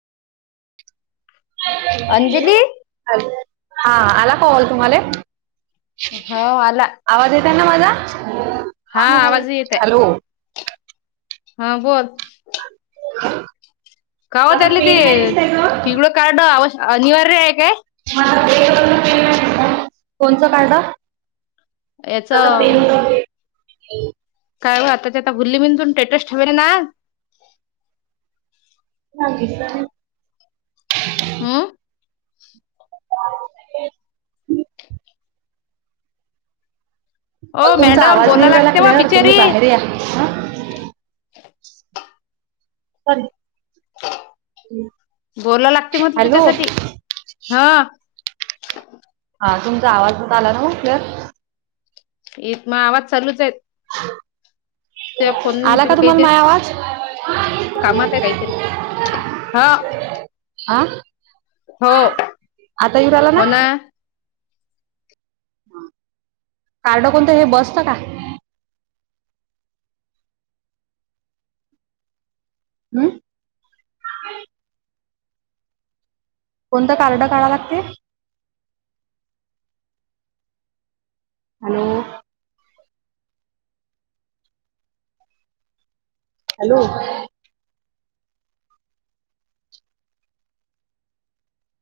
Anjali hello हा आला का कॉल तुम्हाला? होव आला. आवाज येत आहे ना माझा? हा आवाजही येत हॅलो आहे हा बोल [unintelligible] गावात माझा आले ते पेन नाही दिसतय ग पिवळ कार्ड अनिवार्य आहे काय? [unintelligible] याचा माझा पेन होता ग्रे काय आताच्या आता भुलीबिंदुन टेटस ठेवली ना [unintelligible] हो [unintelligible] ओ मला तुमचा मॅडम आवाज नाही बोला येऊ लागते वा लागला तुम्ही बिचारी बाहेर या सॉरी. बोला लागती म्हटलं हॅलो तिच्यासाठी ह हा तुमचा आवाज आला ना उशर इथ मग आवाज चालूच आहेत. आला तुला का तुम्हाला काहीतरी माय आवाज? कामात आहे काहीतरी हा आ हो हो ना कार्ड कोणत हे बसच का? हम्म. कोणतं कार्ड काढायला लागते? हॅलो. हॅलो.